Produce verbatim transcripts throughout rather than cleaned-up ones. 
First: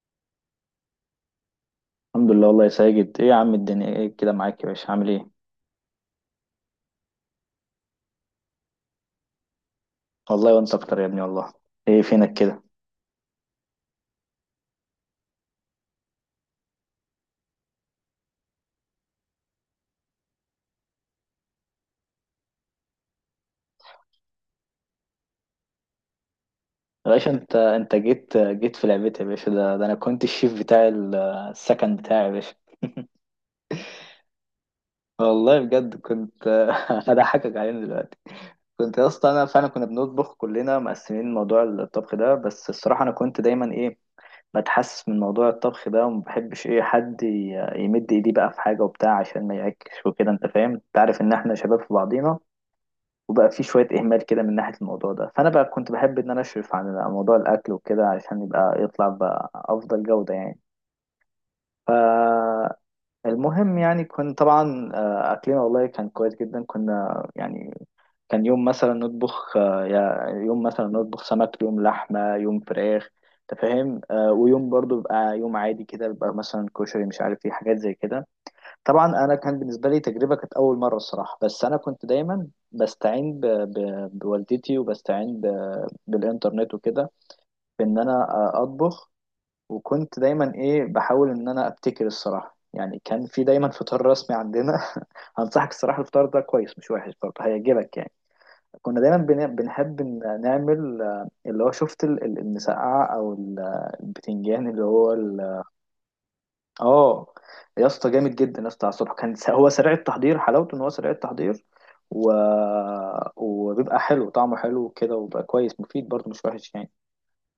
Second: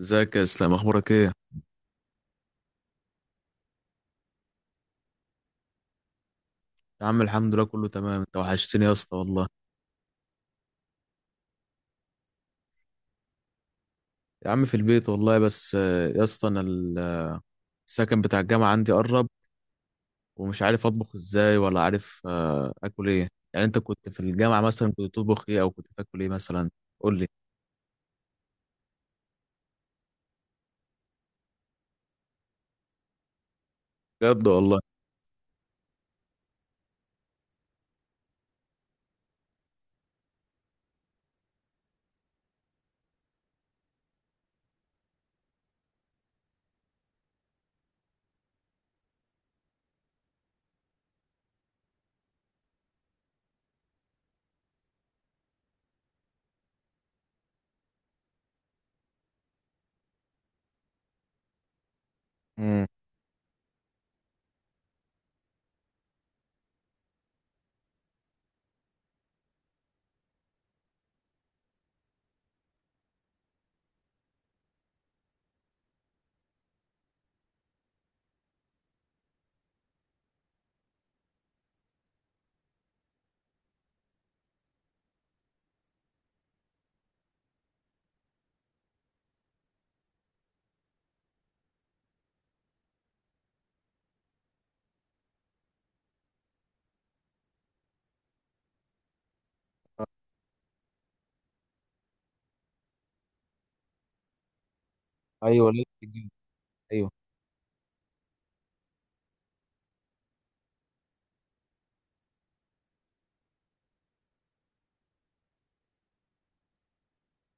ازيك يا اسلام؟ اخبارك ايه؟ الحمد لله والله يا ساجد، ايه يا عم الدنيا ايه كده؟ معاك يا باشا، عامل ايه؟ يا عم الحمد لله، كله تمام. انت وحشتني يا اسطى والله. والله وانت اكتر يا ابني والله. ايه فينك كده؟ يا عم في البيت والله. بس آه، يا اسطى انا ال- السكن بتاع الجامعه عندي قرب، ومش عارف اطبخ ازاي، ولا عارف آه، اكل ايه. يعني انت كنت في الجامعه مثلا، كنت تطبخ ايه او كنت تاكل ايه مثلا؟ يا قول لي. باشا، انت انت جيت جيت في لعبتي يا باشا. ده, ده انا كنت الشيف بتاع ال- السكن بتاعي يا باشا. بجد والله؟ والله بجد كنت هضحكك علينا دلوقتي. كنت يا اسطى انا فعلا، كنا بنطبخ كلنا مقسمين موضوع الطبخ ده، بس الصراحه انا كنت دايما ايه بتحسس من موضوع الطبخ ده، وما بحبش ايه حد ي- يمد ايديه بقى في حاجه وبتاع عشان ما يعكش، وكده انت فاهم، انت عارف ان احنا شباب في بعضينا وبقى في شوية إهمال كده من ناحية الموضوع ده. فأنا بقى كنت بحب إن أنا أشرف عن موضوع الأكل وكده علشان يبقى يطلع بأفضل جودة يعني. امم. فالمهم يعني كنت طبعا آه، أكلنا والله كان كويس جدا، كنا يعني كان يوم مثلا نطبخ آه، يا- يوم مثلا نطبخ سمك، يوم لحمة، يوم فراخ. أنت فاهم؟ آه، ويوم برضو بقى يوم عادي كده، بيبقى مثلا كشري، مش عارف ايه حاجات زي كده. طبعا انا كان بالنسبه لي تجربه، كانت اول مره الصراحه. بس انا كنت دايما بستعين ب... ب... بوالدتي، وبستعين ب... بالانترنت وكده في ان انا اطبخ. وكنت دايما ايه بحاول ان انا ابتكر الصراحه يعني. كان في دايما فطار رسمي عندنا هنصحك الصراحه الفطار ده كويس، مش وحش برضه، هيعجبك يعني. كنا دايما بن... بنحب إن نعمل آه، اللي هو شفت ال- ال- المسقعه، او ال- البتنجان اللي هو ايوه، ليه بتجيب؟ ايوه. اه. يا اسطى جامد جدا يا اسطى، على الصبح كان س- هو سريع التحضير، حلاوته ان هو سريع التحضير. و... وبيبقى حلو، طعمه حلو كده، وبقى كويس مفيد برضه، مش وحش يعني.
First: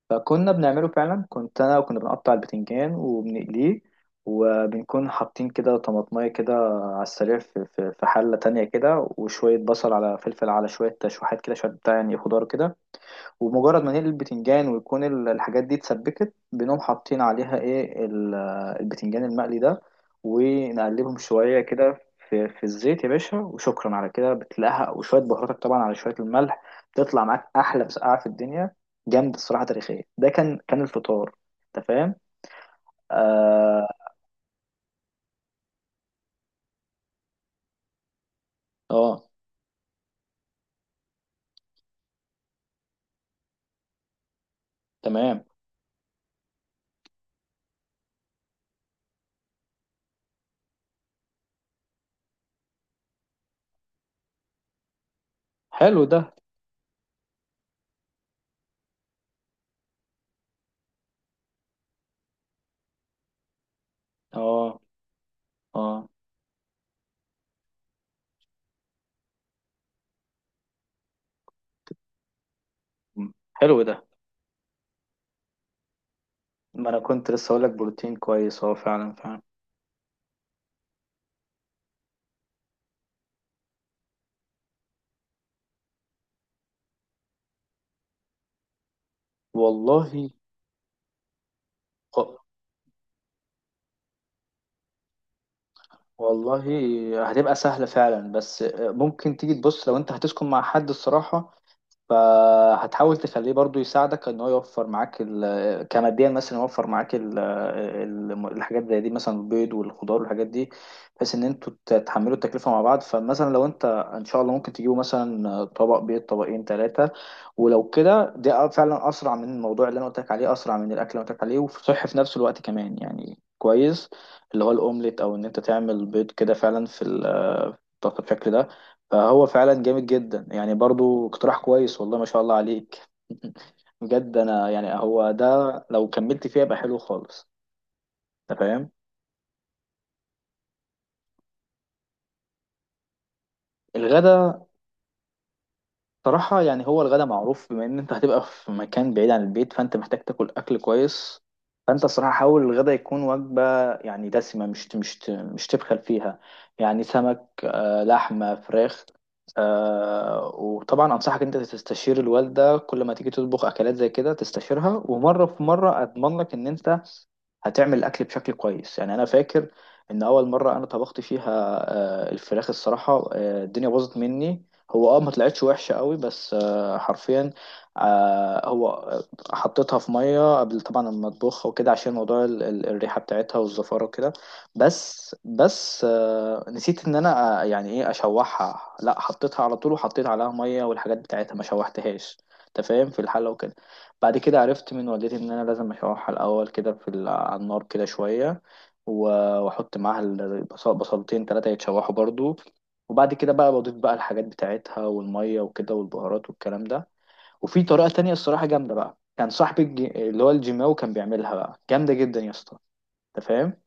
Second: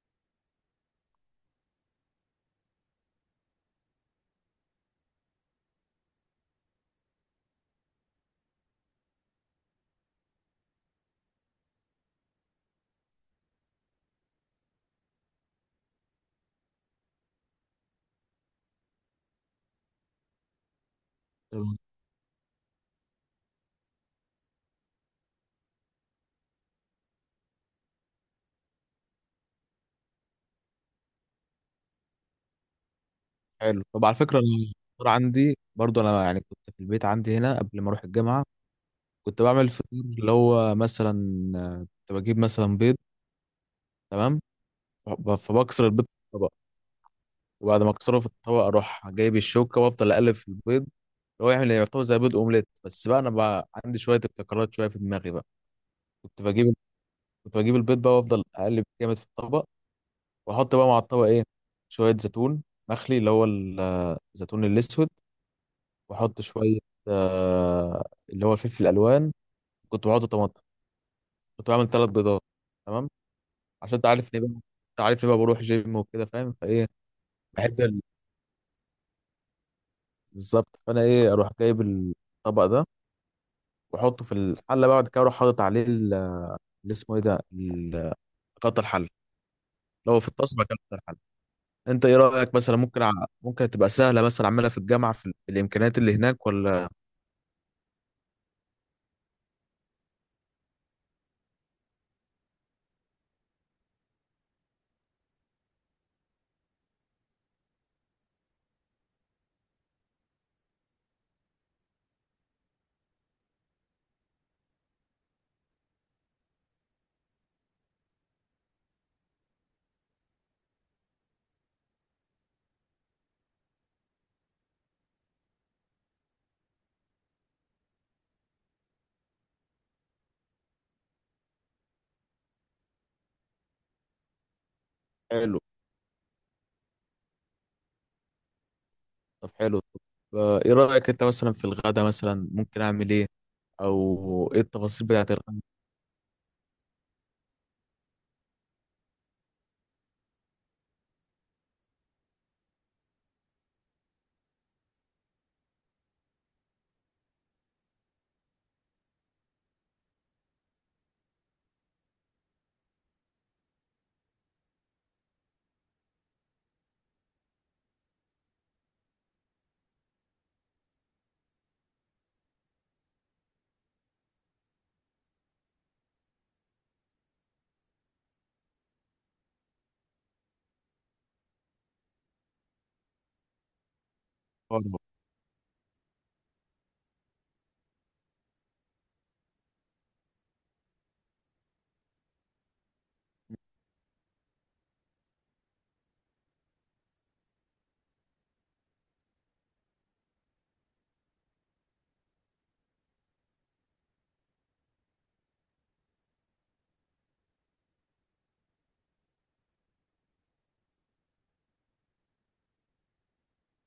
فكنا بنعمله فعلا، كنت انا وكنا بنقطع البتنجان وبنقليه، وبنكون حاطين كده طماطمية كده على السريع في في في حلة تانية كده، وشوية بصل على فلفل على شوية تشويحات كده، شوية بتاع يعني خضار كده. ومجرد ما نقلي البتنجان ويكون ال- الحاجات دي اتسبكت، بنقوم حاطين عليها ايه ال- البتنجان المقلي ده، ونقلبهم شوية طب كده في في الزيت يا باشا، وشكرا على كده بتلاقيها وشوية بهاراتك طبعا على شوية الملح، بتطلع معاك أحلى مسقعة في الدنيا. جامدة الصراحة تاريخية، ده كان كان الفطار. أنت فاهم؟ حلو. آه. طب على فكره، انا الفطار عندي برضو، انا يعني كنت في البيت عندي هنا قبل ما اروح الجامعه. آه. كنت بعمل فطور اللي هو مثلا آه، كنت بجيب مثلا بيض. تمام. ب- تمام. فبكسر البيض في الطبق، وبعد ما اكسره في الطبق اروح جايب الشوكه وافضل اقلب في البيض، اللي هو يعمل يعتبر زي بيض اومليت، بس بقى انا بقى عندي شويه ابتكارات، شويه في دماغي بقى. حلو ده. كنت بجيب كنت بجيب البيض بقى، وافضل اقلب جامد في الطبق، واحط بقى مع الطبق ايه، شويه زيتون، مخلي اللي هو ال- الزيتون آه. الاسود. آه. واحط شويه آه اللي هو الفلفل الالوان، كنت بحط طماطم، كنت بعمل ثلاث بيضات. تمام. م. حلو عشان انت ده. عارف اني بقى، انت عارف اني بقى بروح جيم وكده، فاهم فايه. ما أنا كنت لسه هقولك بحب. بروتين كويس، أه فعلا فعلا. بالظبط، فانا ايه اروح جايب الطبق ده، واحطه في الحله، بقى بعد كده اروح حاطط عليه ال- اللي اسمه ايه ده ال- قطع الحل، لو والله. في الطاسه بقى قطع الحل. انت ايه رايك مثلا؟ ممكن ع... ممكن تبقى سهله مثلا اعملها في الجامعه، في ال- الامكانيات اللي هناك، ولا؟ والله هتبقى سهلة فعلا، بس ممكن تيجي تبص لو انت هتسكن مع حد الصراحة، فهتحاول تخليه برضو يساعدك ان هو يوفر معاك ال- كماديا، مثلا يوفر معاك ال- ال- الحاجات زي دي مثلا البيض والخضار والحاجات دي، بحيث ان انتوا تتحملوا التكلفه مع بعض. فمثلا لو انت ان شاء الله، ممكن تجيبوا مثلا طبق بيض، طبقين ثلاثه. ولو كده، ده فعلا اسرع من الموضوع اللي انا قلت لك عليه، اسرع من الاكل اللي أنا قلت لك عليه، وصحي في نفس الوقت كمان يعني كويس. اللي هو الاومليت، او ان انت تعمل بيض كده فعلا في ال- بالشكل ده، فهو فعلا جامد جدا يعني، برضو اقتراح كويس والله، ما شاء الله عليك بجد انا يعني هو حلو. ده، لو كملت فيها يبقى حلو خالص. انت فاهم؟ طب حلو طب، آه، ايه رايك انت مثلا في الغدا؟ مثلا ممكن اعمل ايه؟ او ايه الغدا؟ التفاصيل بتاعت الغدا؟ صراحة يعني هو الغدا معروف، بما ان انت هتبقى في مكان بعيد عن البيت، فانت محتاج تاكل اكل كويس. فانت الصراحة حاول الغدا يكون وجبة يعني دسمة، مش مش مش تبخل فيها. يعني سمك، آه، لحمة، فراخ. آه، وطبعا انصحك انت تستشير الوالدة كل ما تيجي تطبخ اكلات زي كده، تستشيرها ومرة في مرة اضمن لك ان انت هتعمل الاكل بشكل كويس يعني. انا فاكر ان اول مره انا طبخت فيها آه، الفراخ الصراحه، آه، الدنيا باظت مني. هو اه، ما طلعتش وحشه قوي، بس آه، حرفيا آه، هو آه، حطيتها في ميه قبل طبعا ما اطبخها وكده، عشان موضوع ال- ال- الريحه بتاعتها والزفاره وكده. بس بس آه، نسيت ان انا آه، يعني ايه اشوحها، لا حطيتها على طول وحطيت عليها ميه والحاجات بتاعتها، ما شوحتهاش. انت فاهم، في الحله وكده. بعد كده عرفت من والدتي ان انا لازم اشوحها الاول كده في ال- على النار كده شويه، و- واحط معاها البصل بصلتين ثلاثه يتشوحوا برضو. وبعد كده بقى بضيف بقى الحاجات بتاعتها والميه وكده، والبهارات والكلام ده. وفي طريقه تانية الصراحه جامده بقى، كان صاحبي الج- اللي هو الجيماوي كان بيعملها بقى جامده جدا يا اسطى، انت فاهم.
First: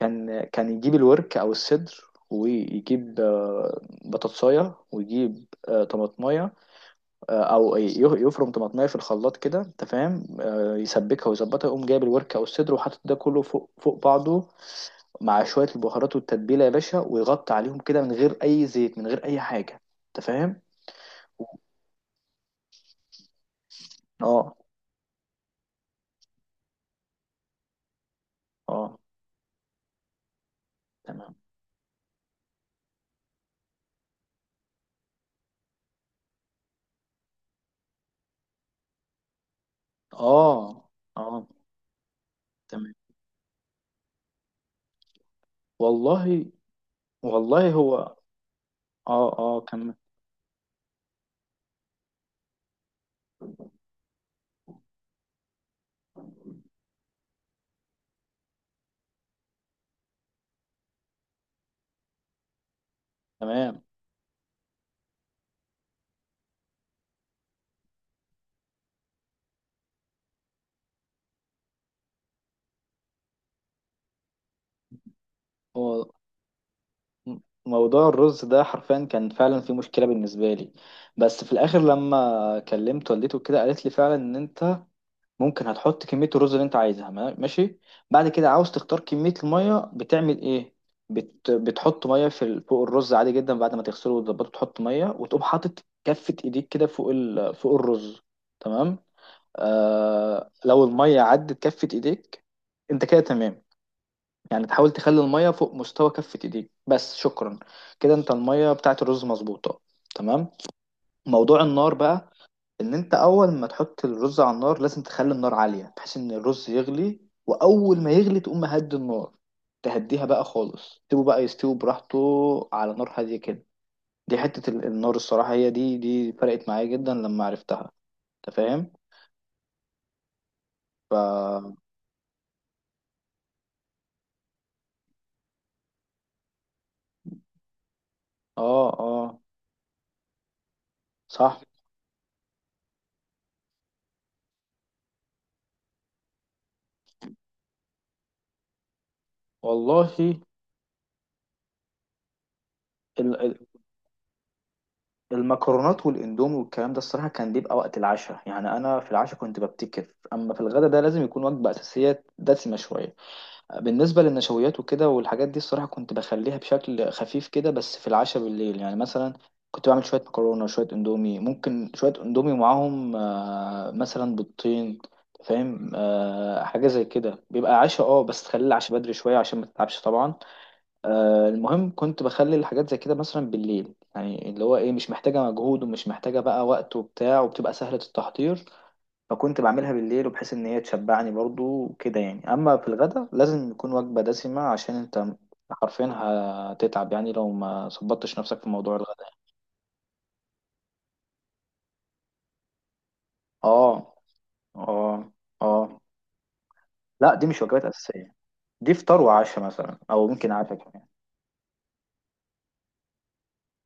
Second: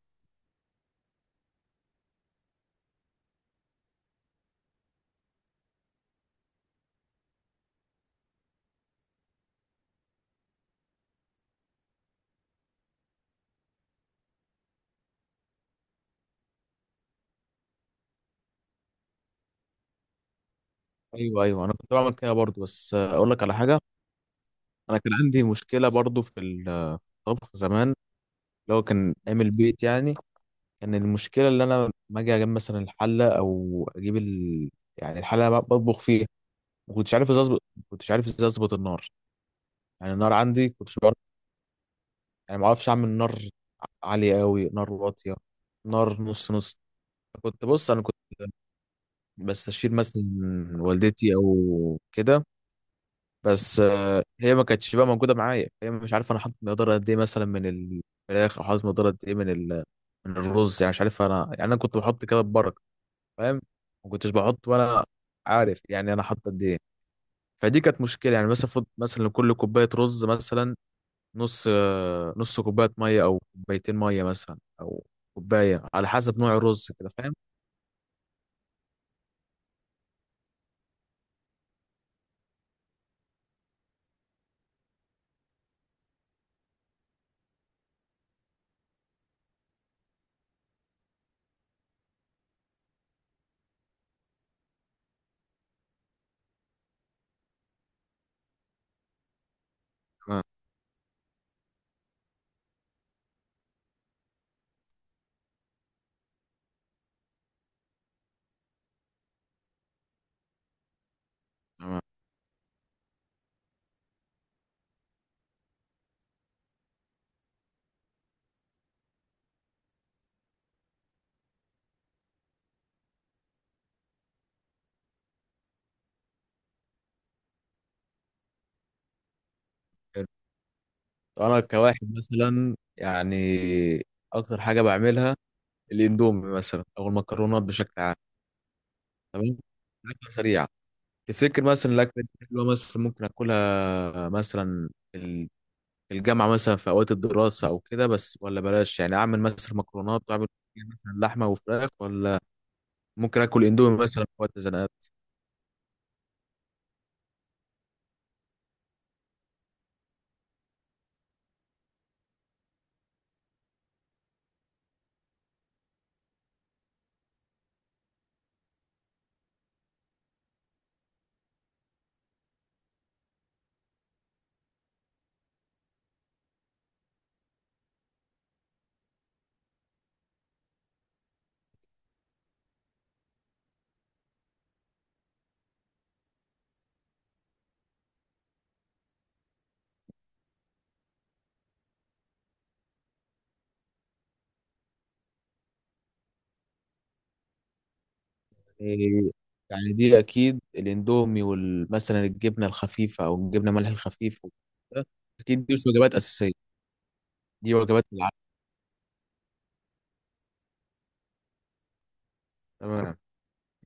كان كان يجيب الورك او الصدر، ويجيب آه، بطاطسايه، ويجيب آه، طماطمايه، آه، او ي- يفرم طماطمايه في الخلاط كده انت فاهم، آه، يسبكها ويظبطها، يقوم جايب الورك او الصدر وحاطط ده كله فوق فوق بعضه، مع شويه البهارات والتتبيله يا باشا، ويغطي عليهم كده من غير اي زيت من غير اي حاجه. انت فاهم؟ ايوه، ايوه، انا كنت بعمل كده برضو، بس آه، اقول لك على حاجه. اه. انا كان عندي مشكله برضو في الطبخ زمان، اللي هو اه كان عامل بيت يعني. كان تمام. المشكله اللي انا لما اجي اجيب مثلا الحله، او اجيب ال... يعني الحله اللي أنا بطبخ فيها، ما كنتش عارف ازاي اظبط ما كنتش عارف ازاي اظبط النار. يعني النار اه. عندي كنتش بعرف. اه يعني ما اعرفش تمام. اعمل نار عاليه قوي، نار واطيه، نار والله. نص نص. كنت والله بص، انا هو. كنت اه، اه بستشير كمل. مثلا والدتي او كده. بس آه، هي ما كانتش بقى موجوده معايا، هي مش عارف انا حاطط مقدار قد ايه مثلا من الفراخ، او حاطط مقدار قد ايه من ال... من الرز. يعني مش عارف انا، يعني انا كنت بحط كده ببركه، فاهم. تمام. ما كنتش بحط وانا عارف يعني انا حاطط قد ايه. فدي كانت مشكله، يعني مثلا فض- مثلا لكل كوبايه رز مثلا نص آه، نص كوبايه ميه، او كوبايتين ميه مثلا، او كوبايه على هو حسب نوع الرز كده، فاهم؟ م- موضوع الرز ده حرفيا كان فعلا في مشكلة بالنسبة لي. بس في الآخر لما كلمت والدته كده، قالت لي فعلا إن أنت ممكن هتحط كمية الرز اللي انت عايزها، ما- ماشي. بعد كده عاوز تختار كمية المية، بتعمل ايه؟ بت... بتحط مية في ال- فوق الرز عادي جدا، بعد ما تغسله وتظبطه تحط مية، وتقوم حاطط كفة ايديك كده فوق ال... فوق الرز، تمام؟ تمام. آه... لو المية عدت كفة ايديك انت كده تمام. يعني تحاول تخلي المية فوق مستوى كفة ايديك بس، شكرا. كده انت المية بتاعت الرز مظبوطة، تمام. موضوع النار بقى، ان انت اول ما تحط الرز على النار لازم تخلي النار عالية بحيث ان الرز يغلي، واول ما يغلي تقوم مهدي النار، تهديها بقى خالص، تسيبه بقى يستوي براحته على نار هادية كده. دي حتة ال- النار الصراحة، هي دي دي فرقت معايا جدا لما عرفتها. انت فاهم؟ حلو. ف انا اه. كواحد مثلا يعني اكتر حاجه بعملها الاندومي مثلا، او المكرونات بشكل عام. اه تمام. اكله سريعه. صح تفتكر مثلا الاكله دي حلوه؟ مثلا ممكن اكلها مثلا الجامعة مثلا في أوقات الدراسة أو كده بس؟ ولا بلاش يعني أعمل مثلا والله. مكرونات، وأعمل مثلا لحمة وفراخ؟ ولا ال- ممكن ال- آكل إندومي مثلا في وقت الزنقات المكرونات والاندومي والكلام ده الصراحة كان بيبقى وقت العشاء يعني، انا في العشاء كنت ببتكر، اما في الغدا ده لازم يكون وجبة اساسية دسمة شوية. بالنسبة للنشويات وكده والحاجات دي الصراحة كنت بخليها بشكل خفيف كده، بس في العشاء بالليل يعني مثلا كنت بعمل شوية مكرونة، شوية اندومي، ممكن شوية اندومي معاهم آه، مثلا بيضتين. فاهم؟ آه، حاجة زي كده بيبقى عشاء اه، بس تخلي العشاء بدري شوية عشان ما تتعبش طبعا. آه المهم كنت بخلي الحاجات زي كده مثلا بالليل يعني، اللي هو ايه مش محتاجة مجهود ومش محتاجة بقى وقت وبتاع، وبتبقى سهلة التحضير. فكنت بعملها بالليل، وبحيث ان هي تشبعني برضو وكده يعني. اما في الغدا لازم يكون وجبة دسمة عشان انت حرفيا هتتعب، يعني لو ما ظبطتش نفسك في موضوع يعني. الغدا يعني. يعني دي أكيد الإندومي وال- مثلا الجبنة الخفيفة أو الجبنة ملح اه. الخفيف وكده، اه. أكيد دي مش اه، وجبات أساسية. لا دي مش دي وجبات وجبات العشاء. اساسية. دي فطار وعشاء مثلا، او ممكن عشاء كمان. تمام.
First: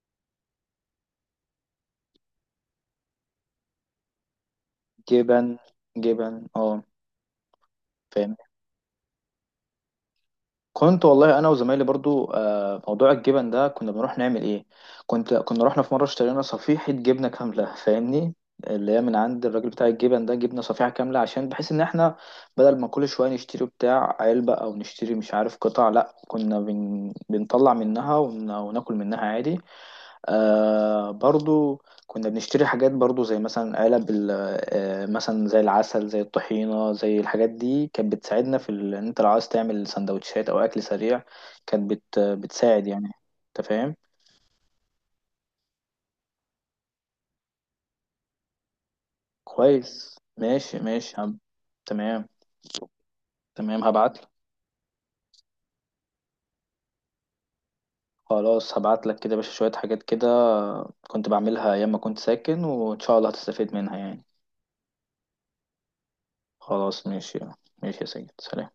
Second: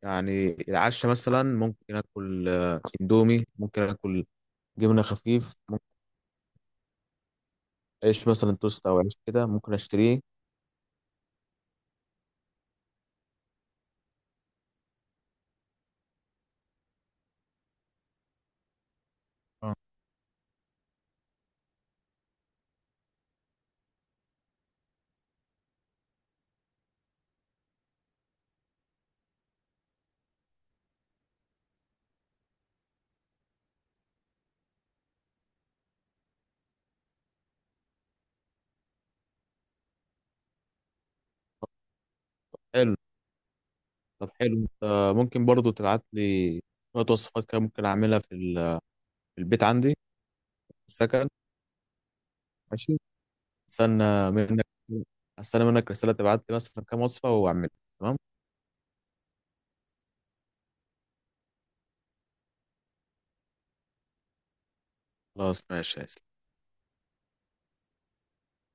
يعني العشاء مثلا ممكن آكل آه، إندومي، ممكن آكل جبنة جبن. خفيف، ممكن جبن اه. عيش فاهم؟ مثلا توست أو عيش كده ممكن أشتريه. كنت والله انا وزمايلي برضو آه، موضوع الجبن ده كنا بنروح نعمل ايه، كنت كنا رحنا في مره اشترينا صفيحه جبنه كامله، فاهمني؟ اللي هي من عند الراجل آه. بتاع الجبن ده، جبنه صفيحه كامله، عشان بحيث ان احنا بدل ما كل شويه نشتري بتاع علبه او نشتري مش عارف قطع، لا كنا بن... بنطلع منها ون... وناكل منها عادي. آه، برضو كنا بنشتري حاجات برضو زي مثلا علب ال- آه مثلا زي العسل، زي الطحينة، زي الحاجات دي كانت بتساعدنا في ال- ان انت لو عايز تعمل سندوتشات او اكل سريع كانت بت بتساعد حلو. يعني. انت فاهم؟ طب حلو، انت ممكن برضو تبعت لي شوية وصفات كده ممكن اعملها في ال- في البيت عندي في كويس ماشي ماشي. السكن. هم. تمام. ماشي. تمام هبعت لك. استنى منك استنى منك رسالة تبعت لي مثلا كام وصفة واعملها. تمام. خلاص هبعت لك كده يا باشا شوية حاجات كده، كنت بعملها ايام ما كنت ساكن، وان شاء الله هتستفيد منها يعني. خلاص ماشي. خلاص ماشي. ماشي يا سيد سلام.